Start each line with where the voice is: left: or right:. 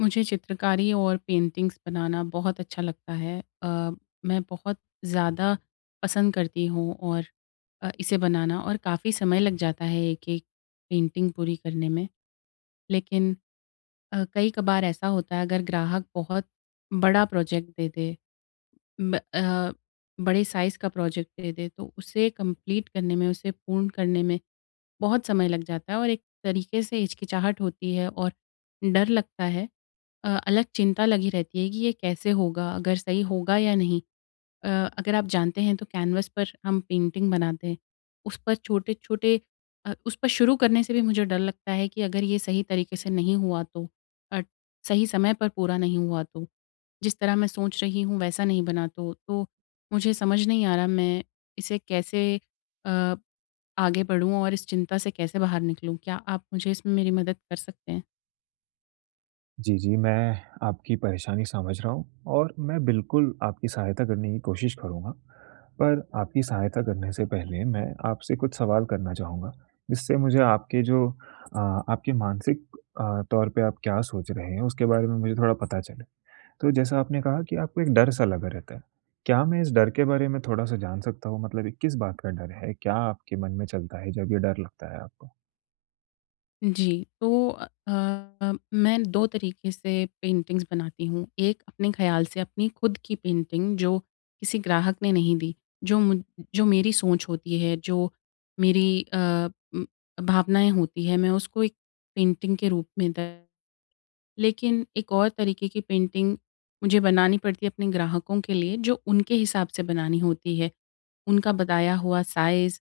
left: मुझे चित्रकारी और पेंटिंग्स बनाना बहुत अच्छा लगता है। मैं बहुत ज़्यादा पसंद करती हूँ और इसे बनाना और काफ़ी समय लग जाता है एक-एक पेंटिंग पूरी करने में। लेकिन कई कभार ऐसा होता है अगर ग्राहक बहुत बड़ा प्रोजेक्ट दे दे ब अ, बड़े साइज़ का प्रोजेक्ट दे दे तो उसे कंप्लीट करने में, उसे पूर्ण करने में बहुत समय लग जाता है और एक तरीके से हिचकिचाहट होती है और डर लगता है। अलग चिंता लगी रहती है कि ये कैसे होगा? अगर सही होगा या नहीं? अ, अगर आप जानते हैं तो कैनवस पर हम पेंटिंग बनाते हैं। उस पर छोटे-छोटे उस पर शुरू करने से भी मुझे डर लगता है कि अगर ये सही तरीके से नहीं हुआ तो अ, सही समय पर पूरा नहीं हुआ तो, जिस तरह मैं सोच रही हूँ वैसा नहीं बना तो मुझे समझ नहीं आ रहा मैं इसे कैसे अ, आगे बढ़ूँ और इस चिंता से कैसे बाहर निकलूँ? क्या आप मुझे इसमें मेरी मदद कर सकते हैं?
right: जी, जी, मैं आपकी परेशानी समझ रहा हूँ और मैं बिल्कुल आपकी सहायता करने की कोशिश करूँगा। पर आपकी सहायता करने से पहले मैं आपसे कुछ सवाल करना चाहूँगा, जिससे मुझे आपके मानसिक तौर पे आप क्या सोच रहे हैं, उसके बारे में मुझे थोड़ा पता चले। तो जैसा आपने कहा कि आपको एक डर सा लगा रहता है, क्या मैं इस डर के बारे में थोड़ा-सा जान सकता हूँ? मतलब ये किस बात का डर है? क्या आपके मन में चलता है जब ये डर लगता है आपको?
left: जी, तो मैं 2 तरीके से पेंटिंग्स बनाती हूँ। एक अपने ख़्याल से अपनी खुद की पेंटिंग जो किसी ग्राहक ने नहीं दी, जो मुझ जो मेरी सोच होती है, जो मेरी अ, उम, भावनाएँ होती हैं, मैं उसको एक पेंटिंग के रूप में द लेकिन एक और तरीके की पेंटिंग मुझे बनानी पड़ती है अपने ग्राहकों के लिए, जो उनके हिसाब से बनानी होती है। उनका बताया हुआ साइज़,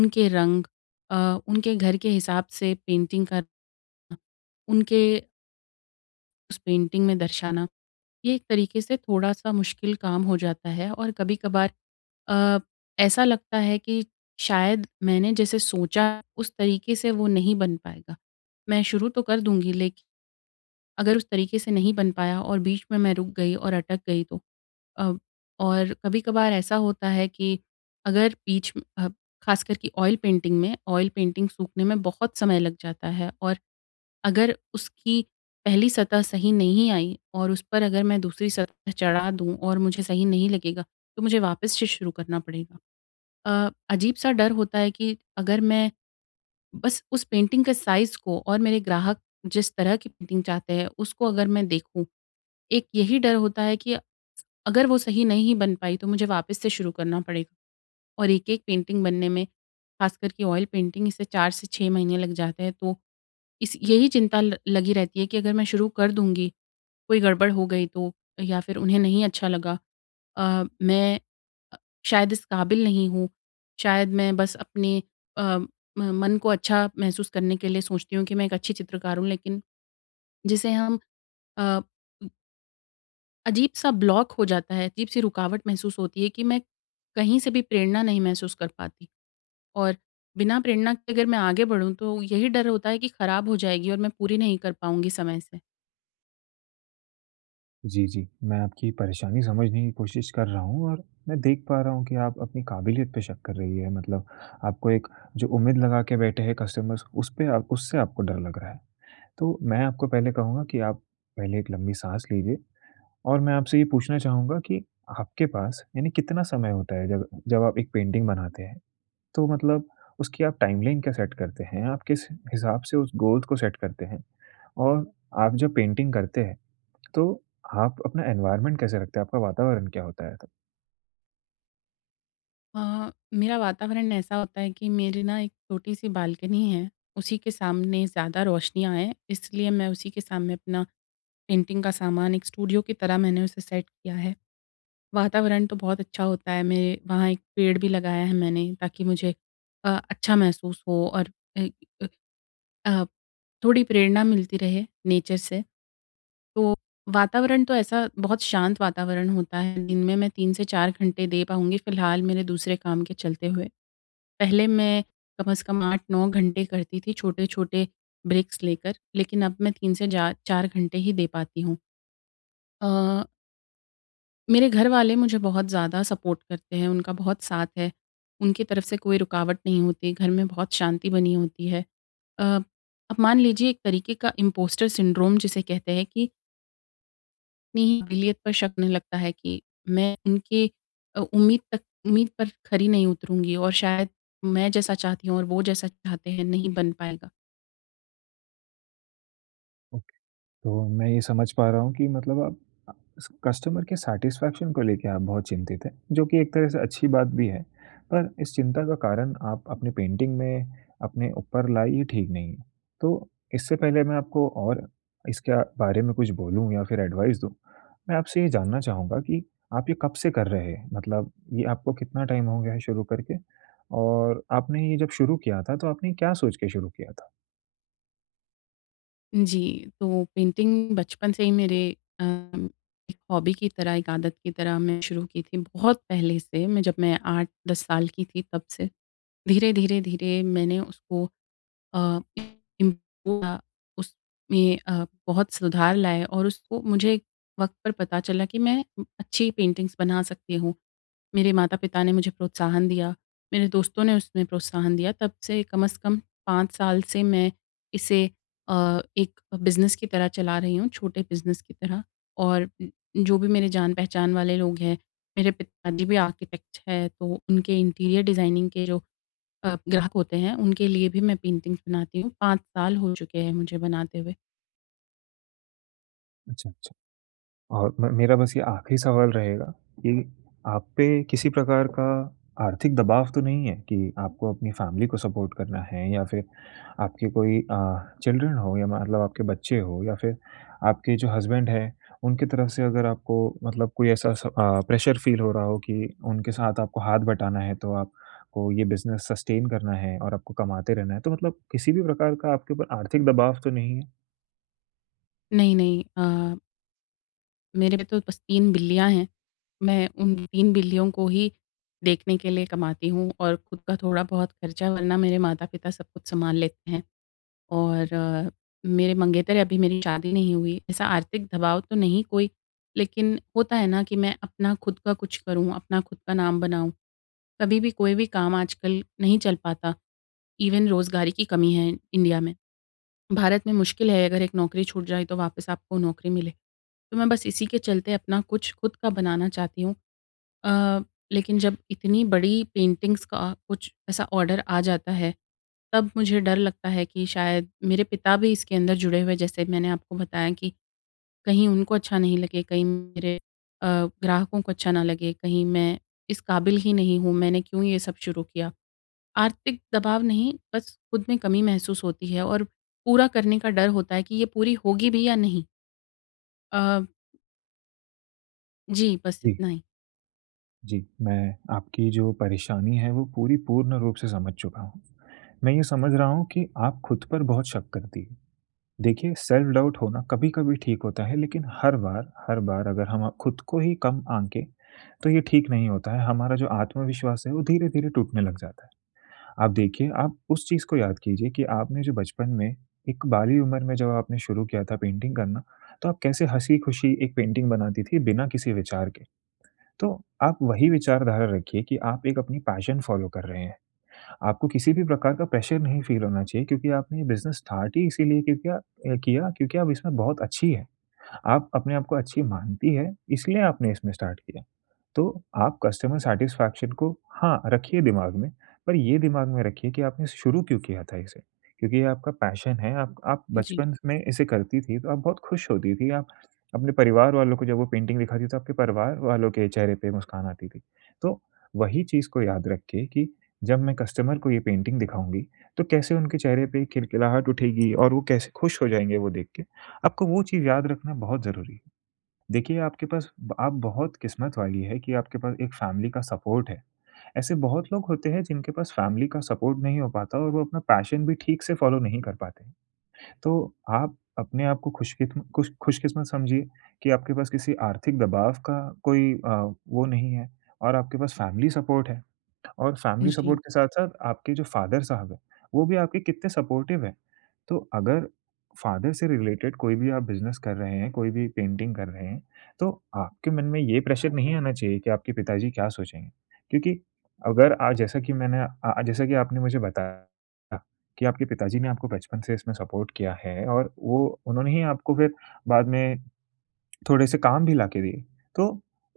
left: उनके रंग अ, उनके घर के हिसाब से पेंटिंग का उनके उस पेंटिंग में दर्शाना, ये एक तरीके से थोड़ा-सा मुश्किल काम हो जाता है और कभी-कभार अ, ऐसा लगता है कि शायद मैंने जैसे सोचा उस तरीके से वो नहीं बन पाएगा। मैं शुरू तो कर दूँगी लेकिन अगर उस तरीके से नहीं बन पाया और बीच में मैं रुक गई और अटक गई तो अ, और कभी-कभार ऐसा होता है कि अगर बीच में- ख़ास करके ऑयल पेंटिंग में, ऑयल पेंटिंग सूखने में बहुत समय लग जाता है और अगर उसकी पहली सतह सही नहीं आई और उस पर अगर मैं दूसरी सतह चढ़ा दूँ और मुझे सही नहीं लगेगा, तो मुझे वापस से शुरू करना पड़ेगा। अजीब-सा डर होता है कि अगर मैं बस उस पेंटिंग के साइज़ को और मेरे ग्राहक जिस तरह की पेंटिंग चाहते हैं, उसको अगर मैं देखूँ, एक यही डर होता है कि अगर वो सही नहीं बन पाई, तो मुझे वापस से शुरू करना पड़ेगा और एक-एक पेंटिंग बनने में, खासकर कि ऑयल पेंटिंग, इसे 4 से 6 महीने लग जाते हैं, तो इस यही चिंता ल लगी रहती है कि अगर मैं शुरू कर दूँगी, कोई गड़बड़ हो गई तो या फिर उन्हें नहीं अच्छा लगा मैं अ, शायद इस काबिल नहीं हूँ, शायद मैं बस अपने अ, म मन को अच्छा महसूस करने के लिए सोचती हूँ कि मैं एक अच्छी चित्रकार हूँ, लेकिन जिसे हम अ, अजीब-सा ब्लॉक हो जाता है, अजीब-सी रुकावट महसूस होती है कि मैं कहीं से भी प्रेरणा नहीं महसूस कर पाती और बिना प्रेरणा के अगर मैं आगे बढ़ूँ, तो यही डर होता है कि खराब हो जाएगी और मैं पूरी नहीं कर पाऊँगी समय से।
right: जी, जी। मैं आपकी परेशानी समझने की कोशिश कर रहा हूँ और मैं देख पा रहा हूँ कि आप अपनी काबिलियत पे शक कर रही है। मतलब आपको एक जो उम्मीद लगा के बैठे हैं कस्टमर्स, उस पे आप उससे आपको डर लग रहा है। तो मैं आपको पहले कहूँगा कि आप पहले एक लंबी साँस लीजिए और मैं आपसे ये पूछना चाहूँगा कि आपके पास यानी कितना समय होता है जब जब आप एक पेंटिंग बनाते हैं? तो मतलब उसकी आप टाइमलाइन क्या सेट करते हैं? आप किस हिसाब से उस गोल को सेट करते हैं? और आप जब पेंटिंग करते हैं तो आप अपना एनवायरनमेंट कैसे रखते हैं? आपका वातावरण क्या होता है तब?
left: मेरा वातावरण ऐसा होता है कि मेरी ना एक छोटी सी बालकनी है, उसी के सामने ज़्यादा रोशनियाँ आएँ, इसलिए मैं उसी के सामने अपना पेंटिंग का सामान एक स्टूडियो की तरह मैंने उसे सेट किया है। वातावरण तो बहुत अच्छा होता है, मेरे वहाँ एक पेड़ भी लगाया है मैंने ताकि मुझे अच्छा महसूस हो और अ अ अ, थोड़ी प्रेरणा मिलती रहे नेचर से। तो वातावरण तो ऐसा बहुत शांत वातावरण होता है, दिन में मैं 3 से 4 घंटे दे पाऊँगी फ़िलहाल मेरे दूसरे काम के चलते हुए। पहले मैं कम से कम 8-9 घंटे करती थी छोटे-छोटे ब्रेक्स लेकर, लेकिन अब मैं 3 से जा 4 घंटे ही दे पाती हूँ। अ, मेरे घर वाले मुझे बहुत ज़्यादा सपोर्ट करते हैं, उनका बहुत साथ है। उनकी तरफ से कोई रुकावट नहीं होती, घर में बहुत शांति बनी होती है। अ, अब मान लीजिए एक तरीके का इम्पोस्टर सिंड्रोम जिसे कहते हैं कि अपनी ही काबिलियत पर शक होने लगता है कि मैं उनके अ, उम्मीद तक उम्मीद पर खरी नहीं उतरूँगी और शायद मैं जैसा चाहती हूँ और वो जैसा चाहते हैं नहीं बन पाएगा।
right: तो मैं ये समझ पा रहा हूँ कि मतलब आप अ, स कस्टमर के सैटिस्फैक्शन को लेके आप बहुत चिंतित हैं, जो कि एक तरह से अच्छी बात भी है। पर इस चिंता का कारण आप अपनी पेंटिंग में अपने ऊपर लाई ये ठीक नहीं है। तो इससे पहले मैं आपको और इसके बारे में कुछ बोलूँ या फिर एडवाइस दूँ, मैं आपसे ये जानना चाहूँगा कि आप ये कब से कर रहे हैं? मतलब ये आपको कितना टाइम हो गया है शुरू करके? और आपने ये जब शुरू किया था, तो आपने क्या सोच के शुरू किया था?
left: जी, तो पेंटिंग बचपन से ही मेरे अ, एक हॉबी की तरह, एक आदत की तरह मैं शुरू की थी बहुत पहले से मैं जब मैं 8-10 साल की थी तब से। धीरे-धीरे, धीरे धीरे मैंने उसको अ, इम्प्रूव हुआ, उसमें बहुत सुधार लाए और उसको मुझे वक़्त पर पता चला कि मैं अच्छी पेंटिंग्स बना सकती हूँ। मेरे माता-पिता ने मुझे प्रोत्साहन दिया, मेरे दोस्तों ने उसमें प्रोत्साहन दिया। तब से कम 5 साल से मैं इसे एक बिज़नेस की तरह चला रही हूँ, छोटे बिज़नेस की तरह और जो भी मेरे जान-पहचान वाले लोग हैं, मेरे पिताजी भी आर्किटेक्ट हैं, तो उनके इंटीरियर डिज़ाइनिंग के जो ग्राहक होते हैं, उनके लिए भी मैं पेंटिंग्स बनाती हूँ। 5 साल हो चुके हैं मुझे बनाते हुए।
right: अच्छा। अच्छा। और म मेरा बस ये आखिरी सवाल रहेगा कि आप पे किसी प्रकार का आर्थिक दबाव तो नहीं है कि आपको अपनी फ़ैमिली को सपोर्ट करना है या फिर आपके कोई चिल्ड्रन हो, या मतलब आपके बच्चे हो, या फिर आपके जो हस्बैंड हैं, उनकी तरफ से अगर आपको मतलब कोई ऐसा प्रेशर फ़ील हो रहा हो कि उनके साथ आपको हाथ बटाना है, तो आपको ये बिज़नेस सस्टेन करना है और आपको कमाते रहना है, तो मतलब किसी भी प्रकार का आपके ऊपर आर्थिक दबाव तो नहीं है?
left: नहीं, नहीं मेरे पे तो बस 3 बिल्लियाँ हैं। मैं उन 3 बिल्लियों को ही देखने के लिए कमाती हूँ और खुद का थोड़ा बहुत खर्चा वरना मेरे माता-पिता सब कुछ सँभाल लेते हैं। और मेरे मंगेतर हैं, अभी मेरी शादी नहीं हुई। ऐसा आर्थिक दबाव तो नहीं कोई, लेकिन होता है ना कि मैं अपना खुद का कुछ करूँ, अपना खुद का नाम बनाऊँ। कभी भी कोई भी काम आजकल नहीं चल पाता। इवन रोज़गार की कमी है इंडिया में। भारत में मुश्किल है अगर एक नौकरी छूट जाए तो वापस आपको नौकरी मिले। तो मैं बस इसी के चलते अपना कुछ खुद का बनाना चाहती हूँ। अ, लेकिन जब इतनी बड़ी पेंटिंग्स का कुछ ऐसा ऑर्डर आ जाता है, तब मुझे डर लगता है कि शायद मेरे पिता भी इसके अंदर जुड़े हुए हैं, जैसे मैंने आपको बताया कि कहीं उनको अच्छा नहीं लगे, कहीं मेरे अ, ग्राहकों को अच्छा ना लगे, कहीं मैं इस काबिल ही नहीं हूँ, मैंने क्यों ये सब शुरू किया। आर्थिक दबाव नहीं, बस खुद में कमी महसूस होती है और पूरा करने का डर होता है कि ये पूरी होगी भी या नहीं। अ, जी, बस
right: जी।
left: इतना ही।
right: जी, मैं आपकी जो परेशानी है वो पूरी पूर्ण रूप से समझ चुका हूँ। मैं ये समझ रहा हूँ कि आप खुद पर बहुत शक करती हैं। देखिए, सेल्फ डाउट होना कभी-कभी ठीक होता है, लेकिन हर बार अगर हम खुद को ही कम आंकें, तो ये ठीक नहीं होता है। हमारा जो आत्मविश्वास है वो धीरे-धीरे टूटने लग जाता है। आप देखिए, आप उस चीज़ को याद कीजिए कि आपने जो बचपन में, एक बाली उम्र में, जब आपने शुरू किया था पेंटिंग करना, तो आप कैसे हँसी-खुशी एक पेंटिंग बनाती थी बिना किसी विचार के। तो आप वही विचारधारा रखिए कि आप एक अपनी पैशन फ़ॉलो कर रहे हैं। आपको किसी भी प्रकार का प्रेशर नहीं फ़ील होना चाहिए, क्योंकि आपने ये बिज़नेस स्टार्ट ही इसीलिए क्योंकि अ, किया क्योंकि आप इसमें बहुत अच्छी हैं। आप अपने आप को अच्छी मानती हैं, इसलिए आपने इसमें स्टार्ट किया। तो आप कस्टमर सैटिस्फैक्शन को, हाँ, रखिए दिमाग में, पर ये दिमाग में रखिए कि आपने शुरू क्यों किया था इसे? क्योंकि ये आपका पैशन है, आप
left: जी,
right: बचपन में इसे करती थी, तो आप बहुत खुश होती थी, आप अपने परिवार वालों को जब वो पेंटिंग दिखाती थी, तो आपके परिवार वालों के चेहरे पे मुस्कान आती थी। तो वही चीज़ को याद रखिए कि जब मैं कस्टमर को ये पेंटिंग दिखाऊँगी, तो कैसे उनके चेहरे पे खिलखिलाहट उठेगी और वो कैसे खुश हो जाएँगे वो देख के। आपको वो चीज़ याद रखना बहुत ज़रूरी है। देखिए, आपके पास ब आप बहुत किस्मत वाली है कि आपके पास एक फ़ैमिली का सपोर्ट है। ऐसे बहुत लोग होते हैं जिनके पास फ़ैमिली का सपोर्ट नहीं हो पाता और वो अपना पैशन भी ठीक से फ़ॉलो नहीं कर पाते। तो आप अपने आप को खुशकिस्मत समझिए कि आपके पास किसी आर्थिक दबाव का कोई वो नहीं है और आपके पास फ़ैमिली सपोर्ट है। और फैमिली
left: जी,
right: सपोर्ट के साथ-साथ आपके जो फादर साहब हैं, वो भी आपके कितने सपोर्टिव हैं। तो अगर फादर से रिलेटेड कोई भी आप बिज़नेस कर रहे हैं, कोई भी पेंटिंग कर रहे हैं, तो आपके मन में ये प्रेशर नहीं आना चाहिए कि आपके पिताजी क्या सोचेंगे। क्योंकि अगर आज, जैसा कि आपने मुझे बताया कि आपके पिताजी ने आपको बचपन से इसमें सपोर्ट किया है, और वो उन्होंने ही आपको फिर बाद में थोड़े से काम भी लाके दिए। तो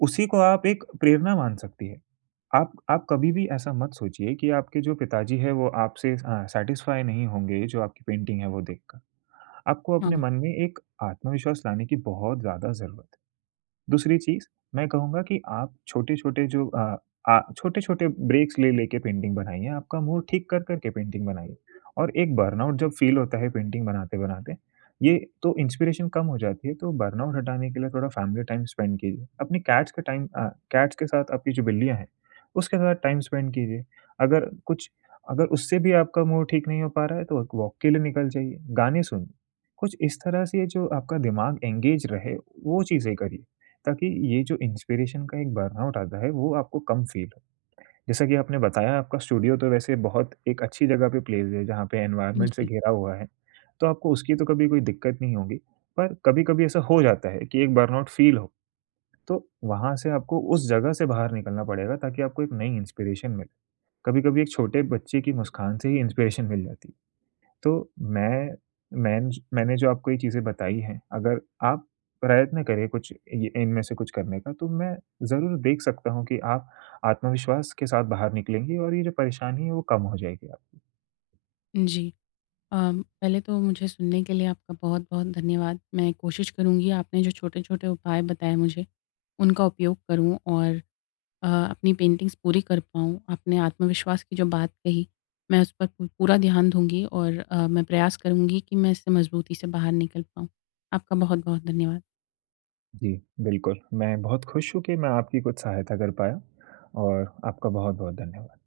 right: उसी को आप एक प्रेरणा मान सकती है। आप कभी भी ऐसा मत सोचिए कि आपके जो पिताजी हैं वो आपसे सैटिस्फाई नहीं होंगे जो आपकी पेंटिंग है वो देखकर। आपको
left: हाँ,
right: अपने मन में एक आत्मविश्वास लाने की बहुत ज़्यादा ज़रूरत है। दूसरी चीज़, मैं कहूँगा कि आप छोटे-छोटे जो अ, आ छोटे-छोटे ब्रेक्स ले लेके पेंटिंग बनाइए, आपका मूड ठीक कर कर के पेंटिंग बनाइए। और एक बर्नआउट जब फ़ील होता है पेंटिंग बनाते-बनाते, ये तो इंस्पिरेशन कम हो जाती है, तो बर्नआउट हटाने के लिए थोड़ा फैमिली टाइम स्पेंड कीजिए। अपनी कैट्स का टाइम अ, कैट्स के साथ, आपकी जो बिल्लियाँ हैं, उसके साथ टाइम स्पेंड कीजिए। अगर कुछ अगर उससे भी आपका मूड ठीक नहीं हो पा रहा है, तो एक वॉक के लिए निकल जाइए, गाने सुनिए। कुछ इस तरह से जो आपका दिमाग एंगेज रहे, वो चीज़ें करिए। ताकि ये जो इंस्पिरेशन का एक बर्नआउट आता है, वो आपको कम फ़ील हो। जैसा कि आपने बताया, आपका स्टूडियो तो वैसे बहुत एक अच्छी जगह पे प्लेस है, जहाँ पे एनवायरनमेंट से
left: जी,
right: घिरा हुआ है, तो आपको उसकी तो कभी कोई दिक्कत नहीं होगी। पर कभी-कभी ऐसा हो जाता है कि एक बर्नआउट फ़ील हो, तो वहाँ से आपको उस जगह से बाहर निकलना पड़ेगा ताकि आपको एक नई इंस्पिरेशन मिले। कभी-कभी एक छोटे बच्चे की मुस्कान से ही इंस्पिरेशन मिल जाती है। तो मैं मैंने जो आपको ये चीज़ें बताई हैं, अगर आप प्रयत्न करें कुछ ये इनमें से कुछ करने का, तो मैं ज़रूर देख सकता हूँ कि आप आत्मविश्वास के साथ बाहर निकलेंगी और ये जो परेशानी है, वो कम हो जाएगी। आप
left: जी। अ, पहले तो मुझे सुनने के लिए आपका बहुत-बहुत धन्यवाद। मैं कोशिश करूँगी आपने जो छोटे-छोटे उपाय बताए मुझे, उनका उपयोग करूँ और अ, अपनी पेंटिंग्स पूरी कर पाऊँ। आपने आत्मविश्वास की जो बात कही, मैं उस पर पू पूरा ध्यान दूँगी और मैं प्रयास करूँगी कि मैं इससे मजबूती से बाहर निकल पाऊँ। आपका बहुत-बहुत धन्यवाद।
right: जी, बिल्कुल। मैं बहुत खुश हूँ कि मैं आपकी कुछ सहायता कर पाया और आपका बहुत-बहुत धन्यवाद।